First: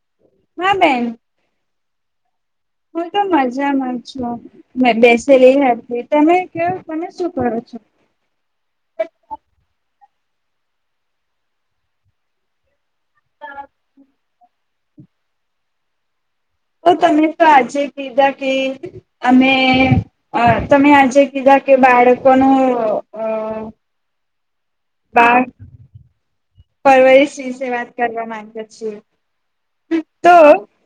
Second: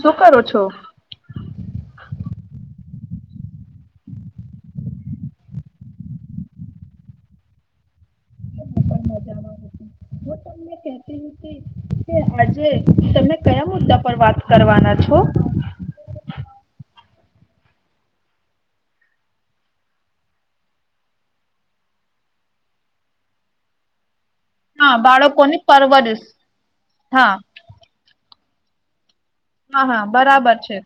શું કરું છો? હા બેન હું તો મજામાં છું, મેં બેસેલી હતી, તમે ક્યો તમે શું કરો છો? [inaudible] [inaudible] તી કે આજે તમે કયા મુદ્દા પર વાત કરવાના છો? તો તમે તો આજે કીધા કે અમે અ તમે આજે કીધા કે બાળકોનો અ હા બાર બાળકોની પરવરિશ હા પરવરીશ વિશે વાત કરવા માંગ પછી હા હા બરાબર છે.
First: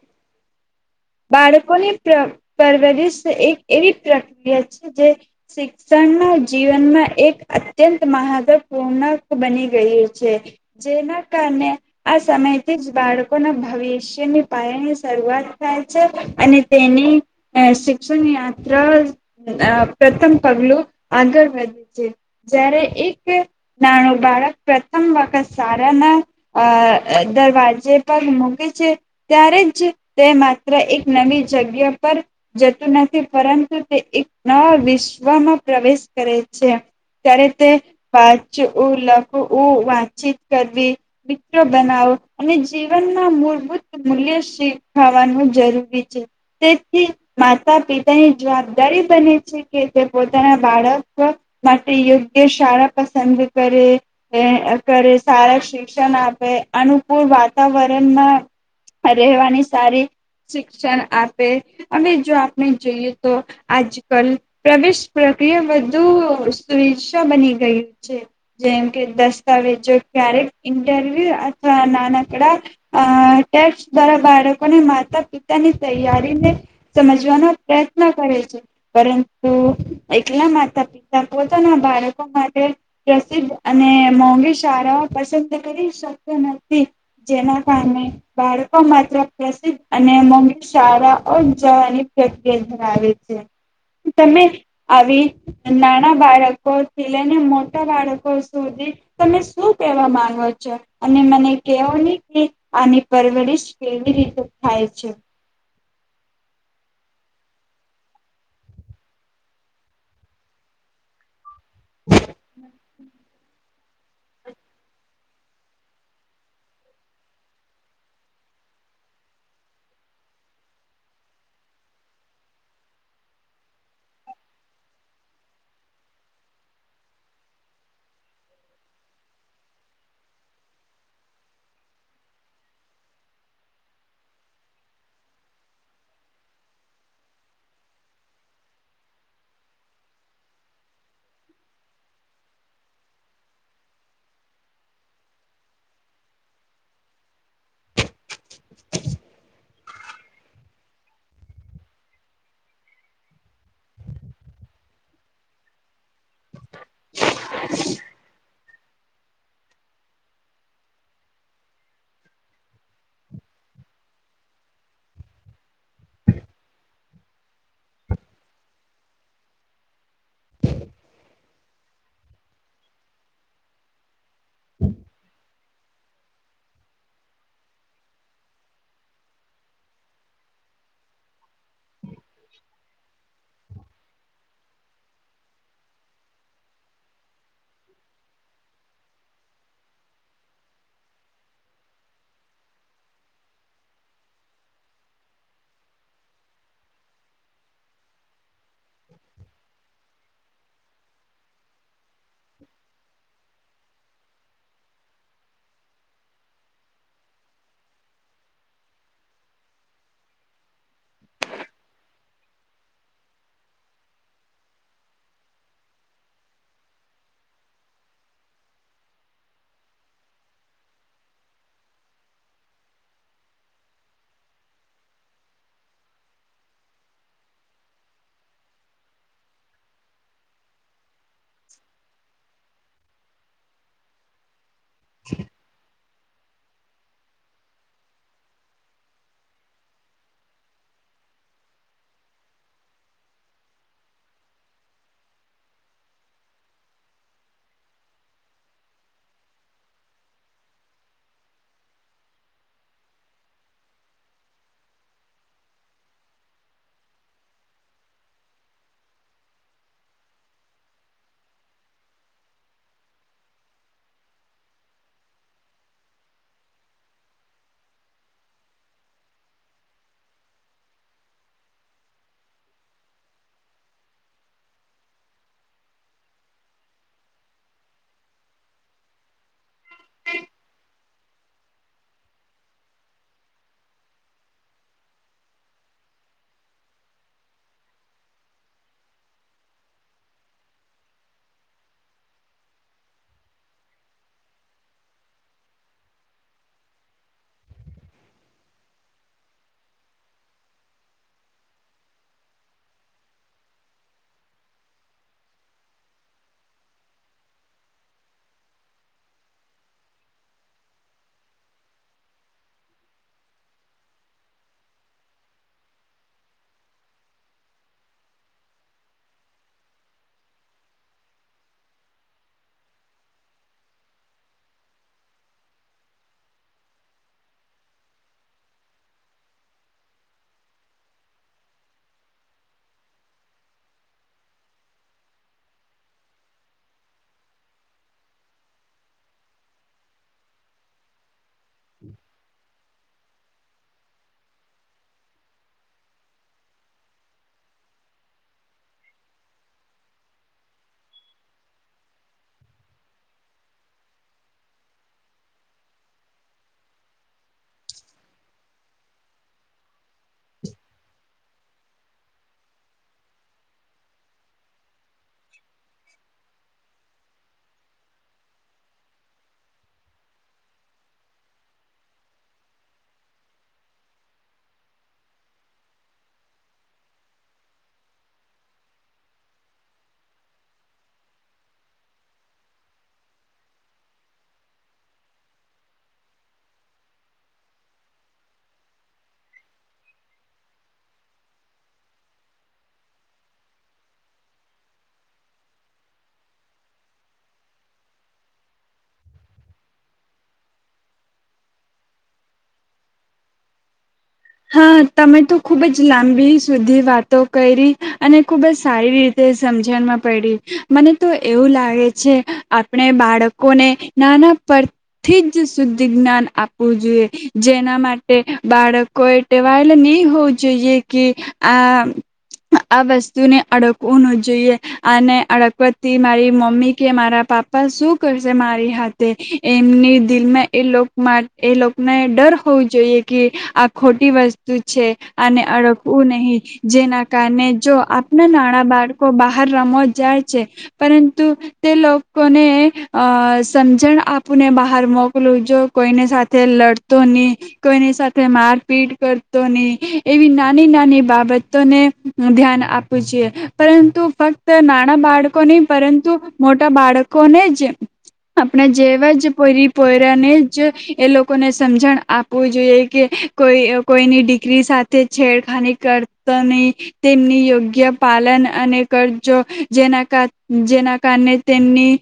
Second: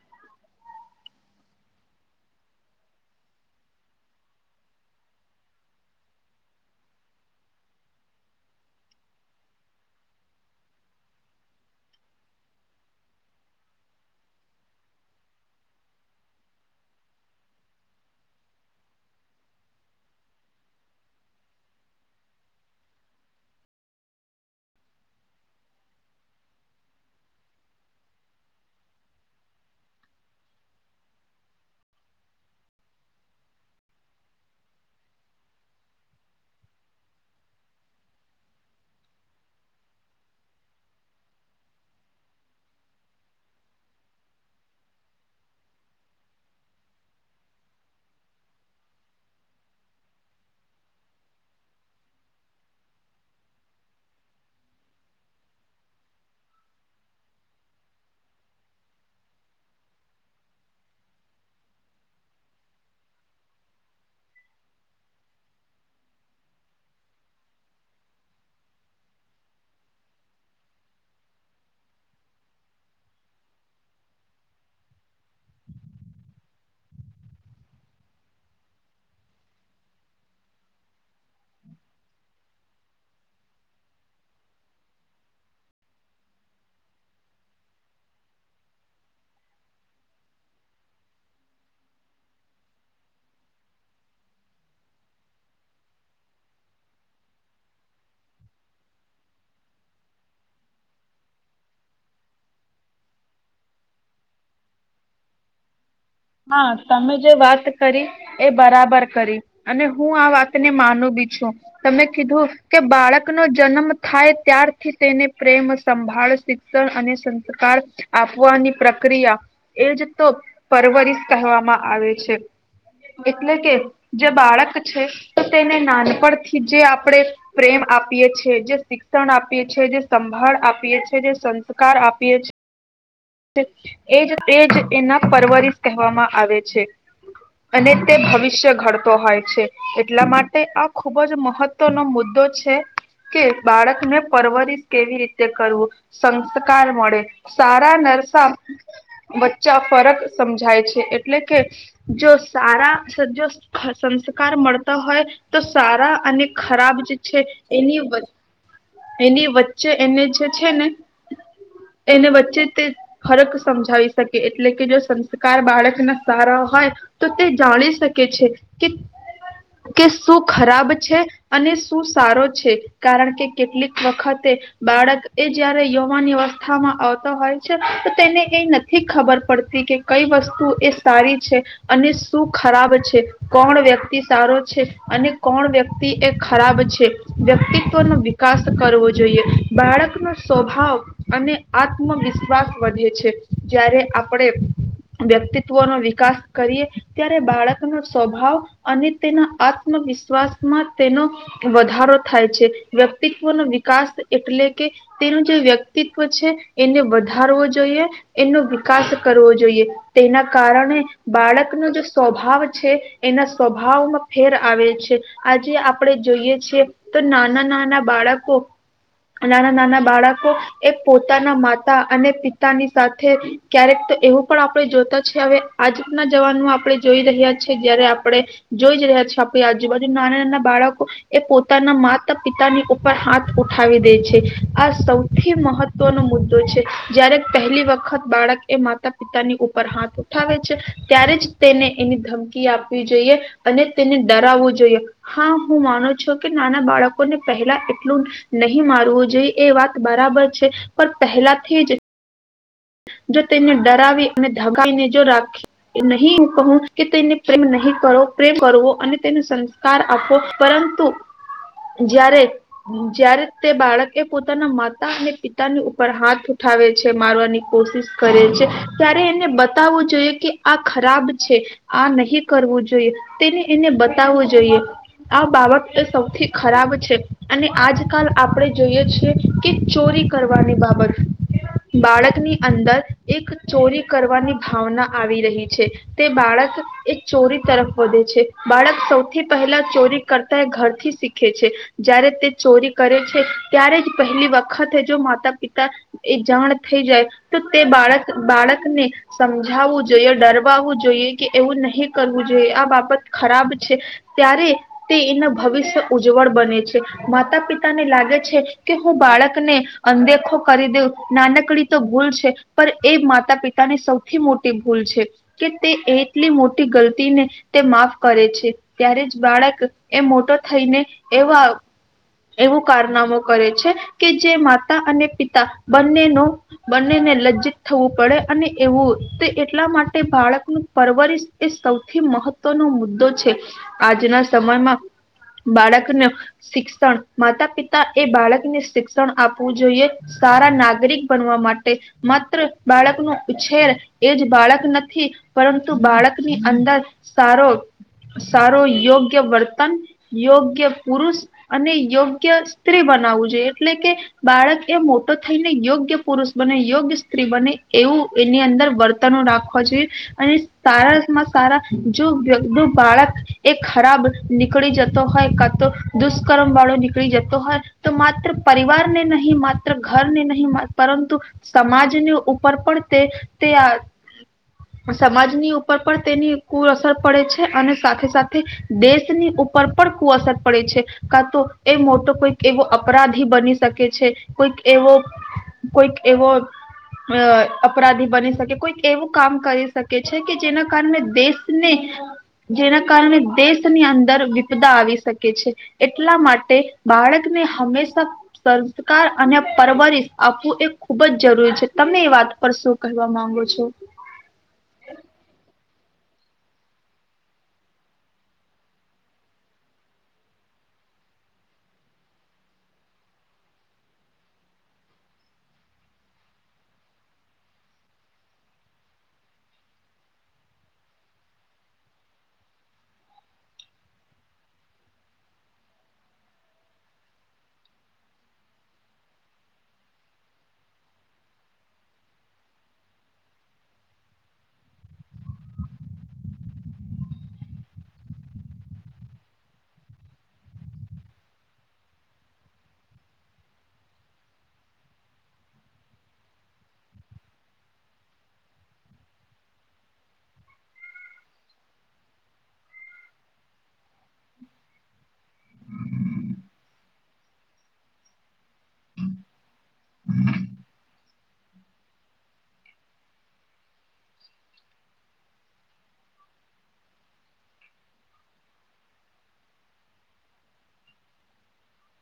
બાળકોની પર પરવરિશ એક એવી પ્રક્રિયા છે. જે શિક્ષણના જીવનમાં એક અત્યંત મહત્વપૂર્ણક બની ગયું છે. જેના કારણે આ સમયથી જ બાળકોના ભવિષ્યની પાયાની શરૂઆત થાય છે. અને તેની શિક્ષણ યાત્ર પ્રથમ પગલું આગળ વધે છે. જ્યારે એક નાનું બાળક પ્રથમ વખત શારાના દરવાજે પગ મૂકે છે. ત્યારે જ તે માત્ર એક નવી જગ્યા પર જતું નથી. પરંતુ તે એક નવા વિશ્વમાં પ્રવેશ કરે છે. ત્યારે તે વાંચવું, લખવું, વાતચીત, કરવી મિત્રો બનાવો અને જીવનના મૂળભૂત મૂલ્યી ખાવાનું જરૂરી છે. તેથી માતા પિતાની જવાબદારી બને છે કે તે પોતાના બાળક માટે યોગ્ય શાળા પસંદ કરે કરે સારા શિક્ષણ આપે અનુકૂળ વાતાવરણમાં રહેવાની સારી શિક્ષણ આપે. હવે જો આપણે જોઈએ તો આજ કલ પ્રવેશ પ્રક્રિયા વધુ સુવિચ્છા બની ગયી છે. જેમ કે દસ્તાવેજો ક્યારેક ઇન્ટરવ્યુ અથવા નાનકડા ટેક્સ દ્વારા બાળકો માતા પિતાની તૈયારીને સમજવાનો પ્રયત્ન કરે છે. પરંતુ એકલા માતા પિતા પોતાના બાળકો માટે પ્રસિદ્ધ અને મોંઘી શળાઓ પસંદ કરી શકતો નથી. જેના કારણે બાળકો માત્ર અને [inaudible] શાળા જવાની પ્રક્રિયા ધરાવે છે. તમે આવી નાના બાળકોથી લઈને મોટા બાળકો સુધી તમે શું કહેવા માંગો છો? અને મને કેવો નહી કે આની પરવરિશ કેવી રીતે થાય છે? હા તમે જે વાત કરી એ બરાબર કરી અને હું આ વાતને માનું બી છું. તમે કીધું કે બાળક. નો જન્મ થાય ત્યારથી તેને પ્રેમ સંભાળ શિક્ષણ અને સંસ્કાર આપવાની પ્રક્રિયા એજ તો પરવરી. કહેવામાં આવે છે એટલે કે જે બાળક છે તો તેને નાનપણથી જે આપણે પ્રેમ આપીએ છ છેએ જે શિક્ષણ આપીએ છેએ જે સંભાળ આપીએ છ છેએ જે સંસ્કાર આપીએ છ છેએ. એજ એજ એના પરવરિશ કહેવામાં આવે છે અને તે ભવિષ્ય ઘડતો હોય છે એટલા માટે આ ખુબ જ મહત્વનો મુદ્દો છે કે બાળકને પરવરિશ કેવી રીતે કરવું સંસ્કાર મળે સારા ન. સાફ વચ્ચા ફરક સમજાય છે એટલે કે જો સારા જો સંસ્કાર મળતા હોય તો સારા. અને ખરાબ જે છે એની. એની વચ્ચે એને જે છે ને એને વચ્ચે તે. ફરક સમજાઇ શકે એટલે કે જો સંસ્કાર બાળકના સારા હોય તો તે જાણી શકે છે કે કે શું ખરાબ છે અને શું સારો છે કારણ કે કેટલીક વખતે બાળક એ જયારે યવાન અવસ્થામાં આવતા હોય છે. તેને એ નથી ખબર પડતી કે કઈ વસ્તુ એ સારી છે અને શું ખરાબ છે કોણ વ્યક્તિ સારો છે અને કોણ વ્યક્તિ એ ખરાબ છે વ્યક્તિત્વ નો વિકાસ કરવો જોઈએ બાળકનો સ્વભાવ અને આત્મવિશ્વાસ. વધે છે જારે આપણે વ્યક્તિત્વ નો વિકાસ કરીએ ત્યારે બાળકનો સ્વભાવ. અને તેના આત્મવિશ. શ્વાસમાં તેનો વધારો થાય છે વ્યક્તિત્વનો વિકાસ એટલે કે તેનું જે વ્યક્તિત્વ છે એને વધારવો. એનો વિકાસ કરવો જોઈએ તેના કારણે બાળકનો જે સ્વભાવ છે એના સ્વભાવમાં ફેર આવે છે આજે આપણે જોઈએ છીએ તો નાના નાના બાળકો નાના નાના બાળકો એ પોતાના માતા અને. પિતાની સાથે ક્યારેક તો એવું પણ આપણે જોતા છેએ હવે આજના જવાનોમાં આપણે જોઈ રહ્યા છીએ જયારે આપણે જોઈ જ રહ્યા છીએ આપણી આજુબાજુ નાના નાના બાળકો એ પોતાના માતા પિતાની ઉપર હાથ ઉઠાવી દે છે. આ સૌથી મહ વ નો મુદ્દો છે જયારે. પહેલી વખત બાળક એ માતા પિતાની ઉપર હાથ ઉઠાવે છે ત્યારે જ તેને એની ધમકી આપવી જોઈએ અને તેને ડરાવવું જોઈએ હા હું માનું છું કે નાના બાળકોને પહેલા એટલું નહી મારવું જોઈએ એ વાત બરાબર છે પણ પહેલાથી જ. જો તેને ડરાવી અને ધગાવીને જો રાખી નહીંું કહું કે તેને પ્રેમ નહી કરો પ્રેમ કરવો અને તેને સંસ્કાર આપો પરંતુ જ્યારે જ્યારે તે બાળક પોતાના માતા અને પિતાની ઉપર હાથ ઉઠાવે છે મારવાની. ત્યારે એને બતાવવું જોઈએ કે આ ખરાબ છે આ નહી કરવું જોઈએ તેને એને બતાવવું જોઈએ આ બાબત એ સૌથી ખરાબ છે અને આજકાલ આપણે જોઈએ છેી કે ચોરી કરવાની બાબત બાળકની. અંદર એક ચોરી કરવાની ભાવના આવી રહી છે તે બાળક એક ચોરી તરફ વધે છે બાળક સૌથી પહેલા ચોરી કરતા એ ઘરથી શીખે છે જ્યારે તે ચોરી કરે છે ત્યારે જ પહેલી વખત જો માતા પિતા એ જાણ થઈ જાય. તો તે બાળકને સમજાવવું જોઈએ ડરવાવું જોઈએ કે એવું નહીં કરવું જોઈએ આ બાબત ખરાબ છે ત્યારે તે એના ભવિષ્ય ઉજ્જવળ બને છે માતા પિતાને લાગે છે કે હું બાળકને અનદેખો કરી દેઉ નાનકડી તો ભૂલ. પિતાની સૌથી મોટી ભૂલ છે કે તે એટલી મોટી ગલતીને તે માફ કરે છે ત્યારે જ બાળક એ મોટો થઈને એવા એવું કારનામો કરે છે કે જે માતા અને પિતા બંનેનો બંનેને. લજ્જિત થવું પડે અને એવું તે એટલા માટે બાળકનું પરવરિશ એ સૌથી મહત્વનો મુદ્દો છે આજના સમયમાં બાળકને શિક્ષણ માતા પિતા એ બાળકને શિક્ષણ આપવું જોઈએ સારા નાગરિક બનવા માટે. માત્ર બાળક ન ઉછેર એ જ બાળક નથી પરંતુ બાળકની અંદર સારો સારો યોગ્ય વર્તન યોગ્ય પુરુષ અને યોગ્ય સ્ત્રી બનાવવું જોઈએ એટલે કે બાળક એ મોટો થઈને યોગ્ય પુરુષ બને. યોગ્ય સ્ત્રી બને એવું એની અંદર વર્તનો રાખવા જોઈએ અને સારામાં સારા જો બાળક એ ખરાબ નીકળી જતો હોય કા તો દુષ્કર્મ વાળો નીકળી જતો હોય તો માત્ર પરિવારને નહી માત્ર ઘરને નહીં પરંતુ. સમાજની ઉપર પણ તે તે સમાજની ઉપર પણ તેની કુઅસર પડે છે અને સાથે સાથે દેશની ઉપર પણ કુ અસર પડે છે કા તો એ મોટો કોઈક એવો અપરાધી બની શકે છે કોઈક એવો કોઈક. એવો અપરાધી બની શકે કોઈક એવું કામ કરી શકે છે કે જેના કારણે દેશને જેના કારણે દેશની અંદર વિપદા આવી શકે છે એટલા માટે બાળકને હંમેશા સંસ્કાર અને પરવરિશ આપવું એ. ખુબ જ જરૂરી છે તમે એ વાત પર શું કહેવા માંગો છો. હા તમે તો ખુબ જ લાંબી સુધી વાતો કરી અને ખૂબ જ સારી રીતે સમજણમાં પડી મને તો એવું લાગે છે આપણે બાળકોને નાના પરથી જ શુદ્ધ જ્ઞાન આપવું જોઈએ જેના માટે બાળક. કોઈ ટેવાયેલ નહી હોવું જોઈએ કે આ આ વસ્તુને અડકવું ન જોઈએ અને અડકવાથી મારી મમ્મી કે મારા પાપા શું કરશે મારી હાથે એમની દિલમાં એ એ લોકોને ડર હોવો જોઈએ કે. ખોટી વસ્તુ છે અને અડકવું નહીિ જેના કારણે જો આપના નાણા બાળકો બહાર રમો જાય છે પરંતુ તે લોકોને અ સમજણ આપુને બહાર મોકલું જો કોઈને સાથે લડતો નહી કોઈની સાથે માર. પીટ કરતો નહી એવી નાની નાની બાબતોને ધ્યાન આપવું જોઈએ પરંતુ ફક્ત નાના બાળકો નહી પરંતુ મોટા બાળકોને જ આપણા જેવા જરી પોરાને જ એ લોકોને સમજણ આપવું જોઈએ કે. કોઈ કોઈની દીકરી સાથે છેડખાની કરતો નહી તેમની યોગ્ય પાલન અને કરજો જેના જેના કારણે તેમની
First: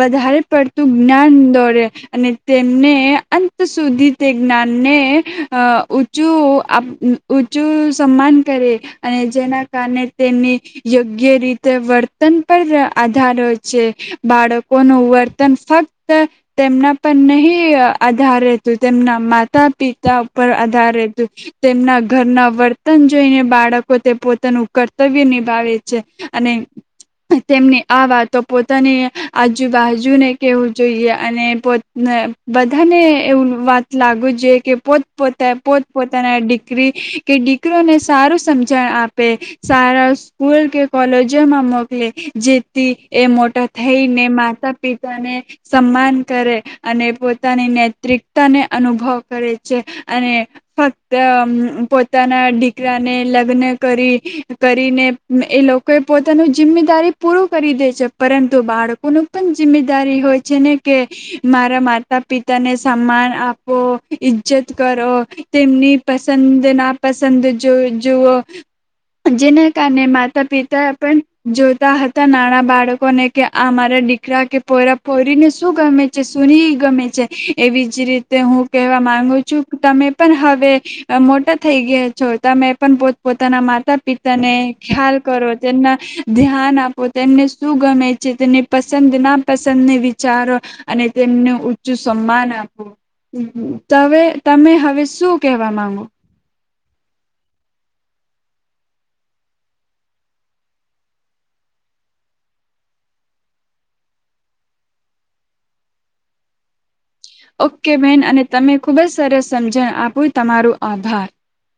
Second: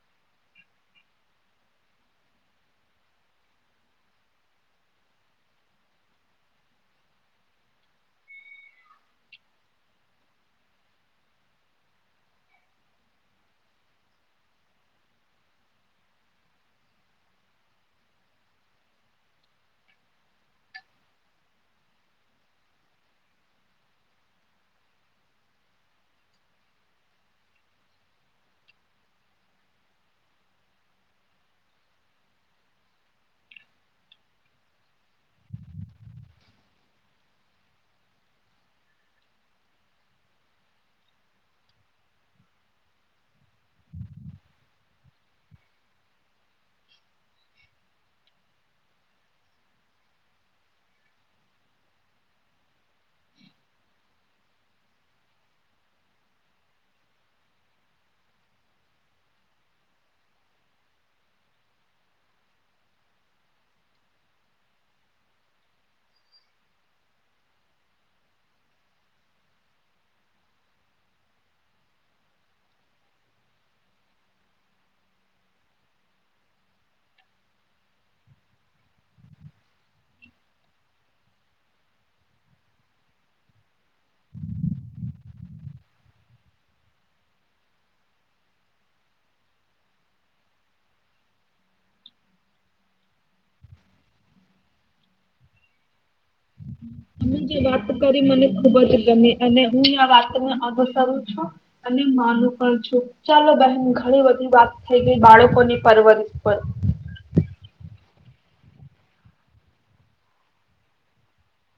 વધારે પડતું જ્ઞાન દોરે અને તેમને અંત સુધી તે જ્ઞાનને. અ ઊંચું ઊંચું સન્માન કરે અને જેના કારણે તેમની યોગ્ય રીતે વર્તન પર આધાર હો છે બાળકોનું વર્તન ફક્ત તેમના પર નહીં આધાર રહેતું તેમના માતા પિતા. તેમના ઘરના વર્તન જોઈને બાળકો તે પોતાનું કર્તવ્ય નિભાવે છે અને તેમની આ વાતો પોતાની આજુબાજુને કેવું જોઈએ અને પો બધાને એવું વાત લાગવી જોઈએ કે પો. પોત પોતાના દીકરી કે દીકરોને સારું સમજણ આપે સારા સ્કૂલ કે કોલેજોમાં મોકલે જેથી એ મોટા થઈને માતા પિતાને સન્માન કરે અને પોતાની નેતિકતા ને અનુભવ કરે છે. અને ફક્ત અમ પોતાના દીકરાને લગ્ન કરી કરીને એ લોકોએ પોતાનું જિમ્મેદારી પૂરું કરી દે છે, પરંતુ બાળકોનું પણ જિમ્મેદારી હોય છે ને, કે મારા માતા પિતાને સન્માન આપવો ઈજ્જત કરો તેમની પસંદ, ના પસંદ જ જુઓ જેના કારણે માતા પિતા પણ જોતા હતા નાના બાળકોને કે આ મારા દીકરા કે પોયરા પોયરીને શું ગમે છે, સુ ની ગમે છે એવી જ રીતે હું કેહેવા માંગુ છું, તમે પણ હવે મોટા થઈ ગયા છો, તમે પણ પોત પોતાના માતા પિતાને ખ્યાલ કરો, તેમના ધ્યાન આપો, તેમને શું ગમે છે, તેની પસંદ નાપસંદને વિચારો અને તેમને ઊંચું સન્માન આપો. તમે તમે હવે શું કહેવા માંગો? તમે જે વાત કરી મને ખુબ જ ગમી અને હું આ વાતને અનુસરું છું અને માનું પણ છું. ચાલો બહેન ઘણી બધી વાત થઈ ગઈ બાળકોની પરવરિશ પર. ઓકે બેન અને તમે ખુબ જ સરસ સમજણ આપું, તમારું આભાર.